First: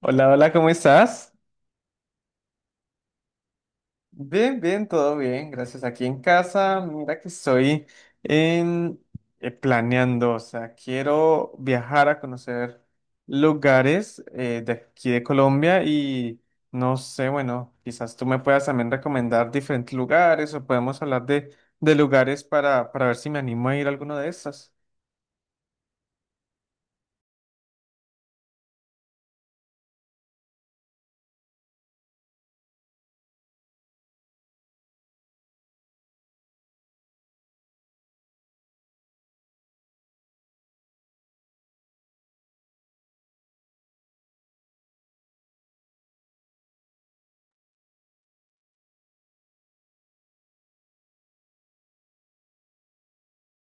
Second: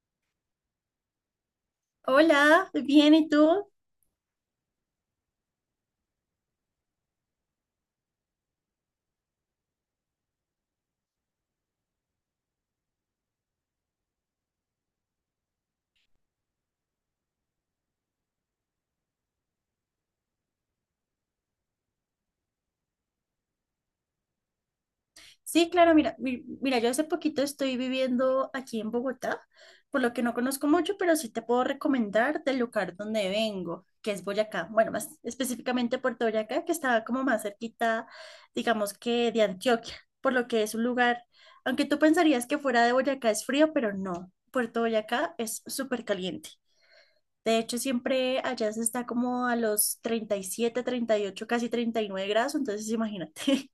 Hola, hola, ¿cómo estás? Hola, bien, ¿y tú? Bien, bien, todo bien, gracias. Aquí en casa, mira que estoy en, planeando, o sea, quiero viajar a conocer lugares de aquí de Colombia y no sé, bueno, quizás tú me puedas también recomendar diferentes lugares o podemos hablar de lugares para ver si me animo a ir a alguno de estos. Sí, claro, mira, mira, yo hace poquito estoy viviendo aquí en Bogotá, por lo que no conozco mucho, pero sí te puedo recomendar del lugar donde vengo, que es Boyacá, bueno, más específicamente Puerto Boyacá, que está como más cerquita, digamos que de Antioquia, por lo que es un lugar, aunque tú pensarías que fuera de Boyacá es frío, pero no, Puerto Boyacá es súper caliente. De hecho, siempre allá se está como a los 37, 38, casi 39 grados, entonces imagínate.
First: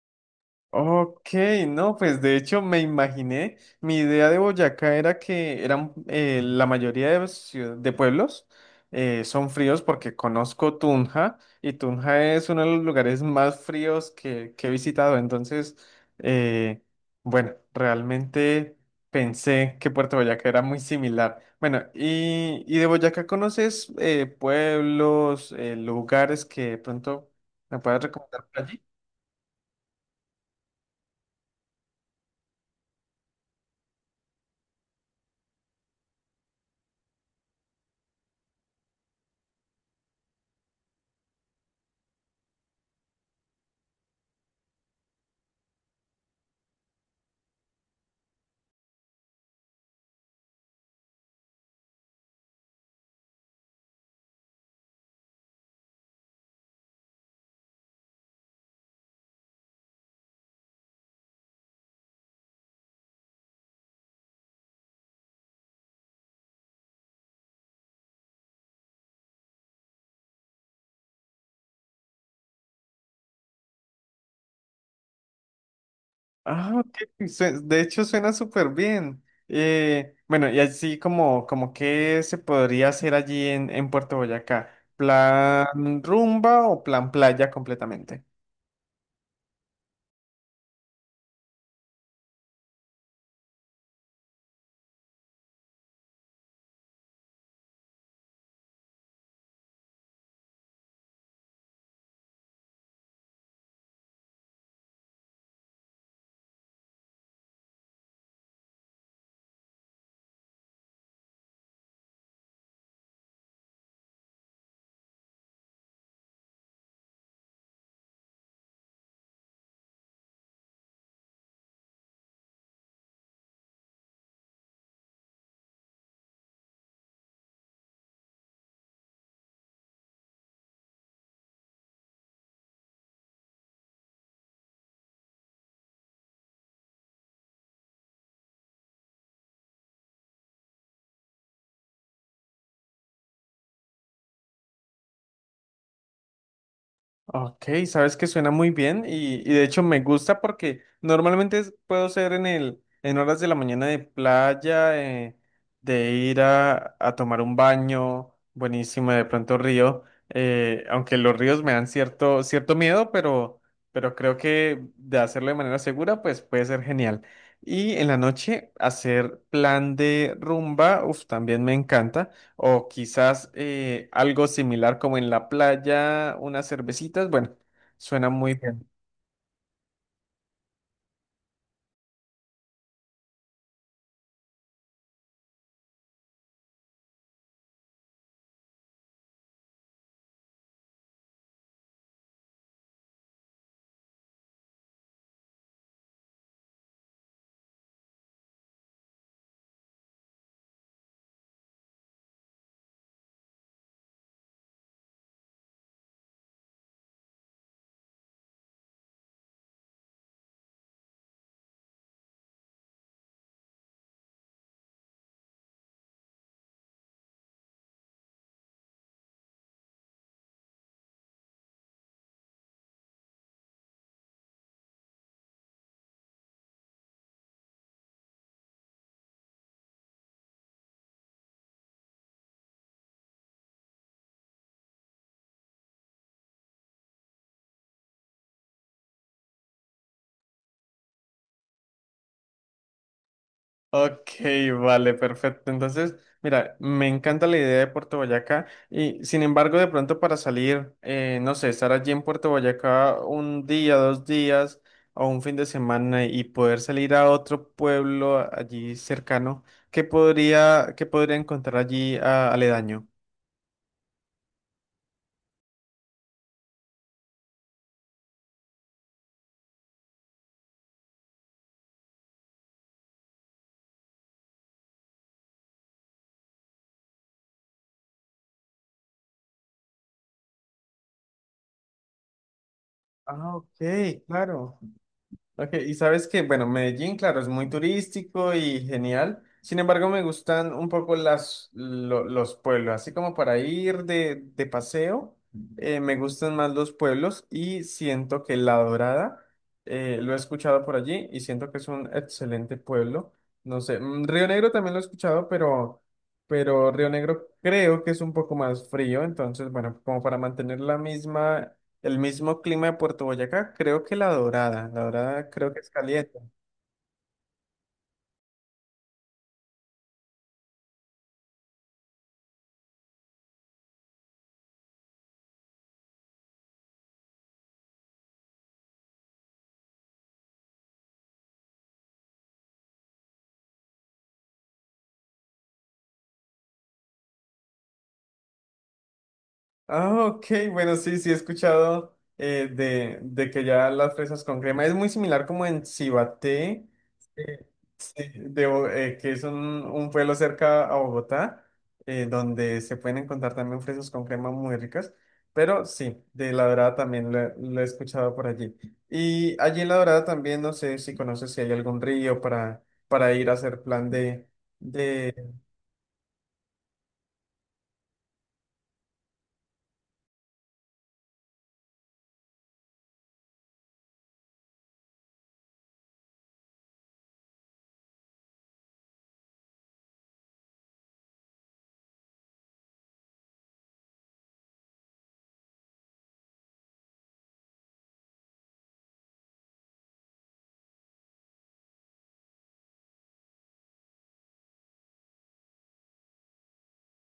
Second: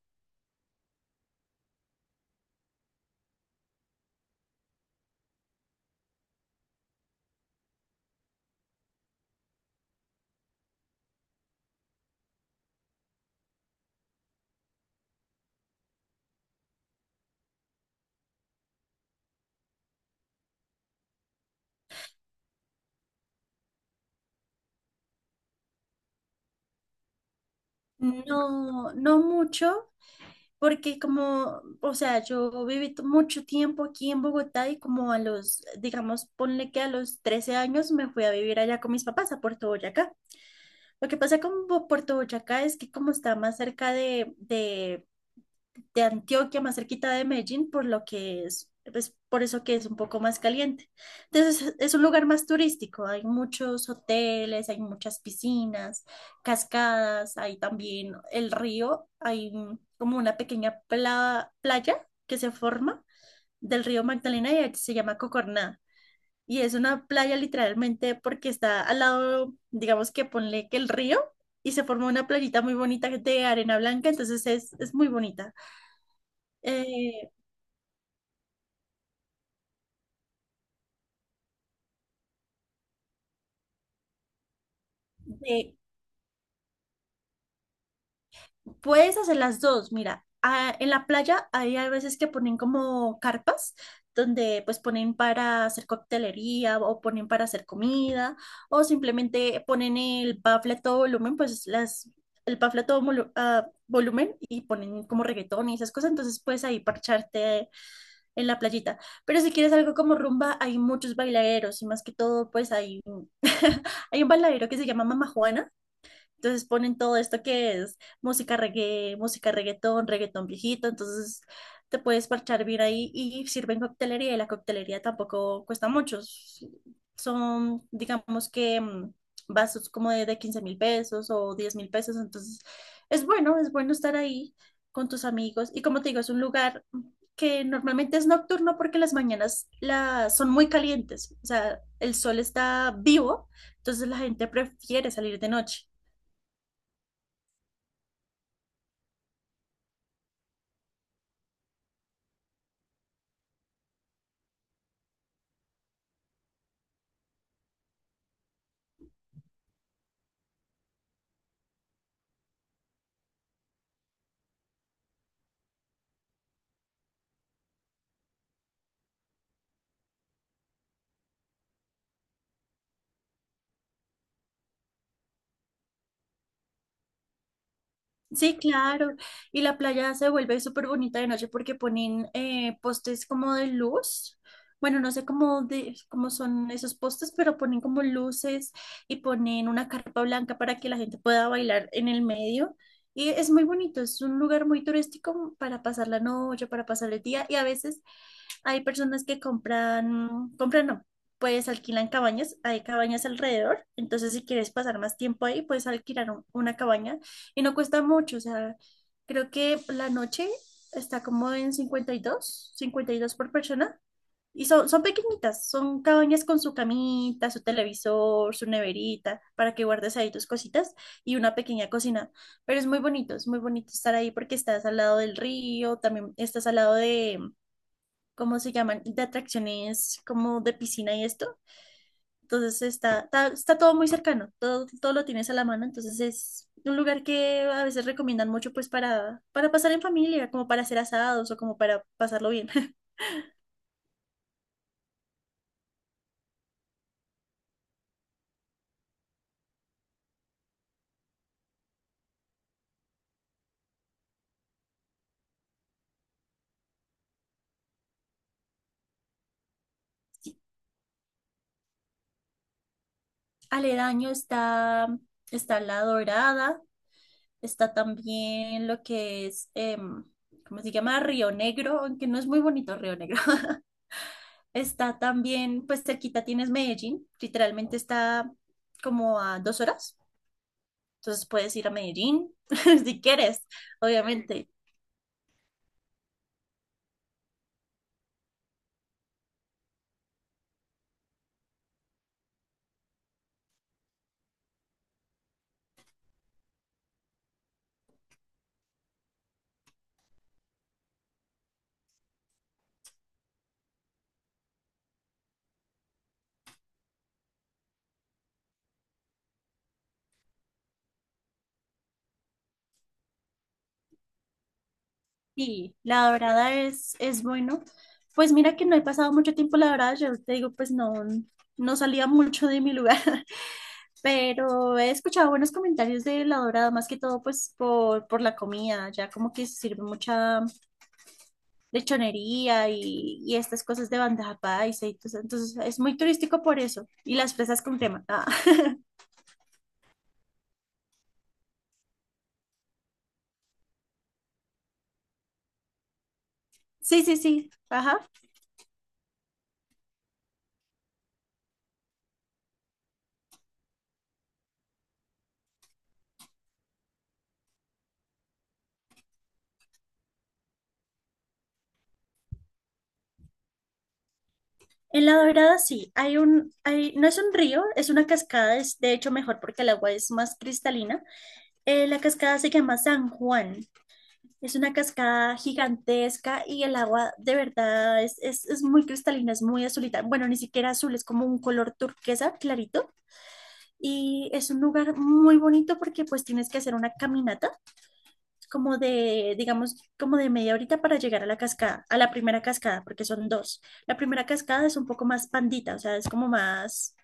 Ok, no, pues de hecho me imaginé, mi idea de Boyacá era que eran la mayoría de pueblos son fríos porque conozco Tunja y Tunja es uno de los lugares más fríos que he visitado, entonces, eh, bueno, realmente pensé que Puerto Boyacá era muy similar. Bueno, y de Boyacá conoces pueblos, lugares que de pronto me puedas recomendar por allí. No, no mucho, porque como, o sea, yo viví mucho tiempo aquí en Bogotá y como a los, digamos, ponle que a los 13 años me fui a vivir allá con mis papás a Puerto Boyacá. Lo que pasa con Puerto Boyacá es que como está más cerca de, Antioquia, más cerquita de Medellín, por lo que es, pues por eso que es un poco más caliente. Entonces es un lugar más turístico, hay muchos hoteles, hay muchas piscinas, cascadas, hay también el río, hay como una pequeña playa que se forma del río Magdalena y se llama Cocorná. Y es una playa literalmente porque está al lado, digamos que ponle que el río y se forma una playita muy bonita de arena blanca, entonces es muy bonita. Ah, ok, Eh, de hecho, suena súper bien. Bueno, y así como, como qué se podría hacer allí en Puerto Boyacá. de- ¿Plan rumba o plan playa completamente? puedes hacer las dos, mira, ah, en la playa hay a veces que ponen como carpas donde pues ponen para hacer coctelería o ponen para hacer comida o simplemente ponen el bafle a todo volumen, el bafle a todo a volumen y ponen como reggaetón y esas cosas, entonces puedes ahí parcharte en la playita. Pero si quieres algo como rumba, hay muchos bailaderos y más que todo pues hay, hay un bailadero que se llama Mama Juana. Entonces ponen todo esto que es música reggae, música reggaetón, reggaetón viejito, entonces te puedes parchar bien ahí y sirven coctelería y la coctelería tampoco cuesta mucho. Son, digamos que vasos como de, 15 mil pesos o 10.000 pesos, entonces es bueno estar ahí con tus amigos y como te digo, es un lugar que normalmente es nocturno porque las mañanas son muy calientes, o sea, el sol está vivo, entonces la gente prefiere salir de noche. Ok, sabes que suena muy bien y de hecho me gusta porque normalmente puedo ser en en horas de la mañana de playa, de ir a tomar un baño, buenísimo, de pronto río, aunque los ríos me dan cierto miedo, pero creo que de hacerlo de manera segura, pues puede ser genial. Y en la noche hacer plan de rumba, uff, también me encanta. O quizás algo similar como en la playa, unas cervecitas. Bueno, suena muy Sí, bien. claro. Y la playa se vuelve súper bonita de noche porque ponen postes como de luz. Bueno, no sé cómo, cómo son esos postes, pero ponen como luces y ponen una carpa blanca para que la gente pueda bailar en el medio. Y es muy bonito, es un lugar muy turístico para pasar la noche, para pasar el día. Y a veces hay personas que compran, compran no, pues alquilan cabañas, hay cabañas alrededor, entonces si quieres pasar más tiempo ahí, puedes alquilar una cabaña y no cuesta mucho, o sea, creo que la noche está como en cincuenta y dos por persona y son, pequeñitas, son cabañas con su camita, su televisor, su neverita, para que guardes ahí tus cositas y una pequeña cocina, pero es muy bonito estar ahí porque estás al lado del río, también estás al lado de ¿cómo se llaman? De atracciones como de piscina y esto. Entonces está todo muy cercano, todo lo tienes a la mano. Entonces es un lugar que a veces recomiendan mucho pues para, pasar en familia, como para hacer asados o como para pasarlo bien. Ok, vale, perfecto. Entonces, mira, me encanta la idea de Puerto Boyacá y sin embargo, de pronto para salir, no sé, estar allí en Puerto Boyacá un día, dos días o un fin de semana y poder salir a otro pueblo allí cercano, ¿qué podría encontrar allí aledaño? Aledaño está La Dorada, está también lo que es, ¿cómo se llama? Río Negro, aunque no es muy bonito Río Negro. Está también, pues cerquita tienes Medellín, literalmente está como a 2 horas. Entonces puedes ir a Medellín si Ah, quieres, ok, obviamente. claro. Ok, y sabes que, bueno, Medellín, claro, es muy turístico y genial. Sin embargo, me gustan un poco los pueblos, así como para ir de paseo, me gustan más los pueblos y siento que La Dorada, lo he escuchado por allí y siento que es un excelente pueblo. No sé, mm, Río Negro también lo he escuchado, pero Río Negro creo que es un poco más frío, entonces, bueno, como para mantener la misma el mismo clima de Puerto Boyacá, creo que La Dorada. La Dorada creo que es Y La caliente. Dorada es, bueno. Pues mira que no he pasado mucho tiempo en La Dorada, yo te digo, pues no, no salía mucho de mi lugar, pero he escuchado buenos comentarios de La Dorada, más que todo pues por la comida, ya como que se sirve mucha lechonería y estas cosas de bandeja paisa y todo eso. Entonces es muy turístico por eso. Y las fresas con crema. Ah, Ah, ok, bueno, sí, sí he escuchado de que ya las fresas con crema es muy similar como en Cibaté, Sí, sí, eh, sí. Ajá. Que es un pueblo cerca a Bogotá, donde se pueden encontrar también fresas con crema muy ricas. Pero sí, de La Dorada también lo he escuchado por allí. Y allí en La Dorada también, no sé si conoces si hay algún río para ir a hacer plan En La de Dorada sí, hay un, hay, no es un río, es una cascada, es de hecho mejor porque el agua es más cristalina. La cascada se llama San Juan, es una cascada gigantesca y el agua de verdad es, muy cristalina, es muy azulita. Bueno, ni siquiera azul, es como un color turquesa clarito y es un lugar muy bonito porque pues tienes que hacer una caminata como de, digamos, como de media horita para llegar a la cascada, a la primera cascada, porque son dos. La primera cascada es un poco más pandita, o sea, es como más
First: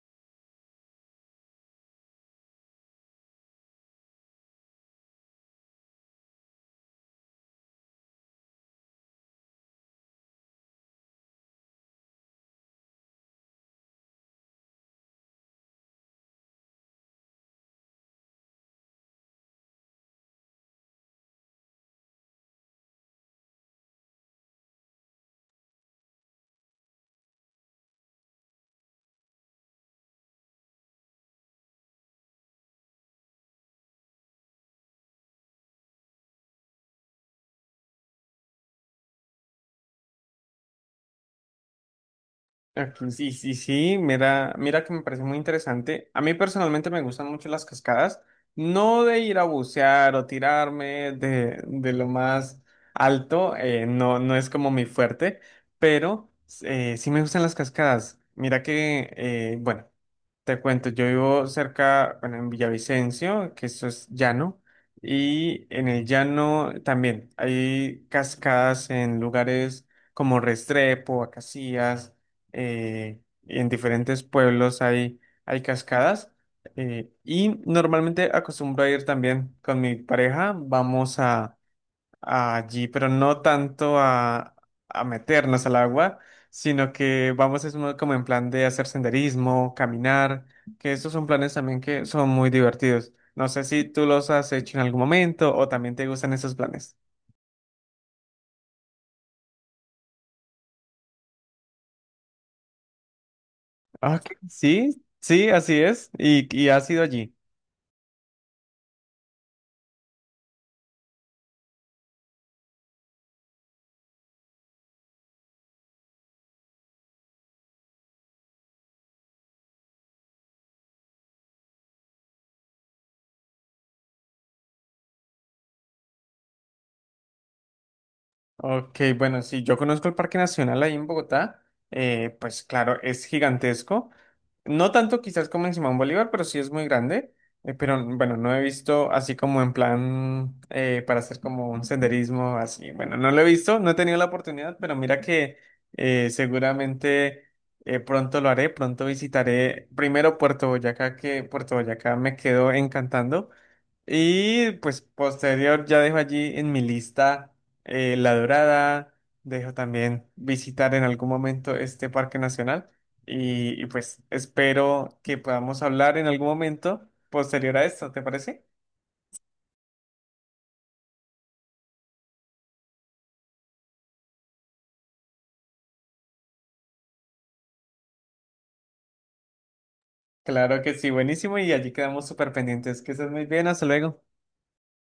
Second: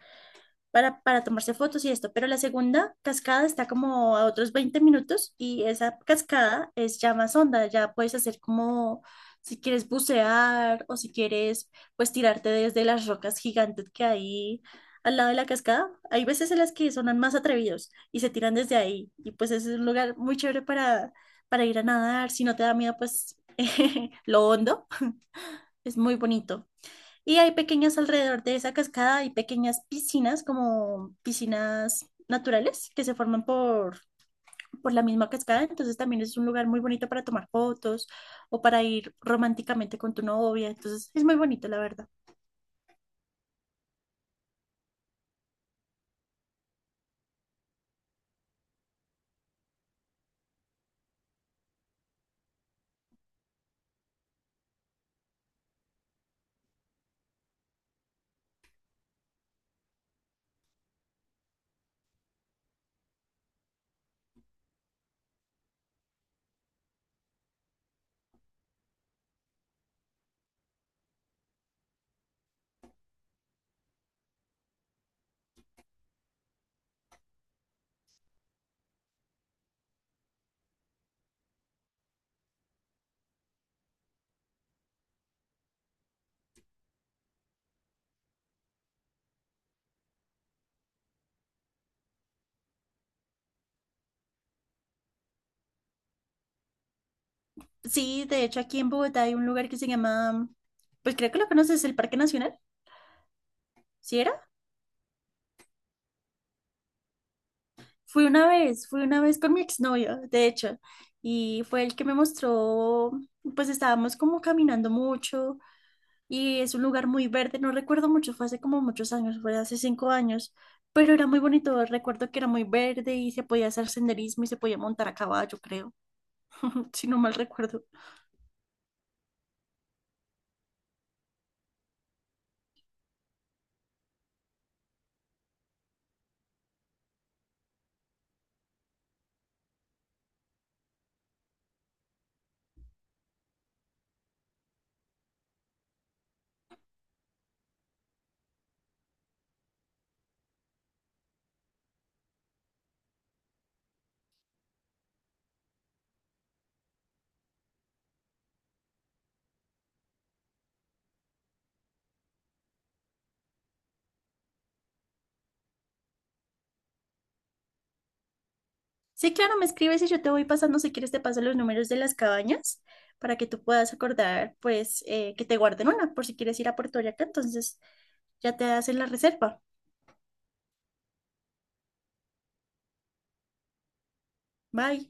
para tomarse fotos y esto, pero la segunda cascada está como a otros 20 minutos y esa cascada es ya más honda, ya puedes hacer como si quieres bucear o si quieres pues tirarte desde las rocas gigantes que hay al lado de la cascada. Hay veces en las que son más atrevidos y se tiran desde ahí y pues ese es un lugar muy chévere para, ir a nadar, si no te da miedo pues lo hondo, es muy bonito. Y hay pequeñas alrededor de esa cascada, hay pequeñas piscinas, como piscinas naturales que se forman por la misma cascada. Entonces también es un lugar muy bonito para tomar fotos o para ir románticamente con tu novia. Entonces es muy bonito, la verdad. aquí. Sí, sí, sí, mira, mira que me parece muy interesante. A mí personalmente me gustan mucho las cascadas, no de ir a bucear o tirarme de lo más alto, no, no es como mi fuerte, pero sí me gustan las cascadas. Mira que, bueno, te cuento, yo vivo cerca, bueno, en Villavicencio, que eso es llano, y en el llano también hay cascadas en lugares como Restrepo, Acacías, y en diferentes pueblos hay, hay cascadas, y normalmente acostumbro a ir también con mi pareja, vamos a, allí, pero no tanto a meternos al agua, sino que vamos como en plan de hacer senderismo, caminar, que esos son planes también que son muy divertidos. No sé si tú los has hecho en algún momento o también te gustan esos planes. Sí, de hecho aquí en Bogotá hay un lugar que se llama, pues creo que lo conoces, el Parque Nacional, Ah, ¿sí ok, era? sí, sí, así es. Y has ido allí. Fui una vez con mi exnovio, de hecho, y fue el que me mostró, pues estábamos como caminando mucho y es un lugar muy verde, no recuerdo mucho, fue hace como muchos años, fue hace 5 años, pero era muy bonito, recuerdo que era muy verde y se podía hacer senderismo y se podía montar a caballo, creo, si no mal recuerdo. Ok, bueno, sí, yo conozco el Parque Nacional ahí en Bogotá, pues claro, es gigantesco, no tanto quizás como en Simón Bolívar, pero sí es muy grande, pero bueno, no he visto así como en plan para hacer como un senderismo así, bueno, no lo he visto, no he tenido la oportunidad, pero mira que seguramente pronto lo haré, pronto visitaré primero Puerto Boyacá, que Puerto Boyacá me quedó encantando. Y pues posterior ya dejo allí en mi lista La Dorada, dejo también visitar en algún momento este parque nacional y, pues espero que podamos hablar en algún momento posterior a esto, ¿te parece? Sí, claro, me escribes y yo te voy pasando, si quieres te paso los números de las cabañas para que tú puedas acordar, pues, que te guarden una por si quieres ir a Puerto Vallarta, entonces ya te hacen la reserva. Claro que sí, buenísimo y allí quedamos súper pendientes. Que estés muy bien, hasta luego. Bye.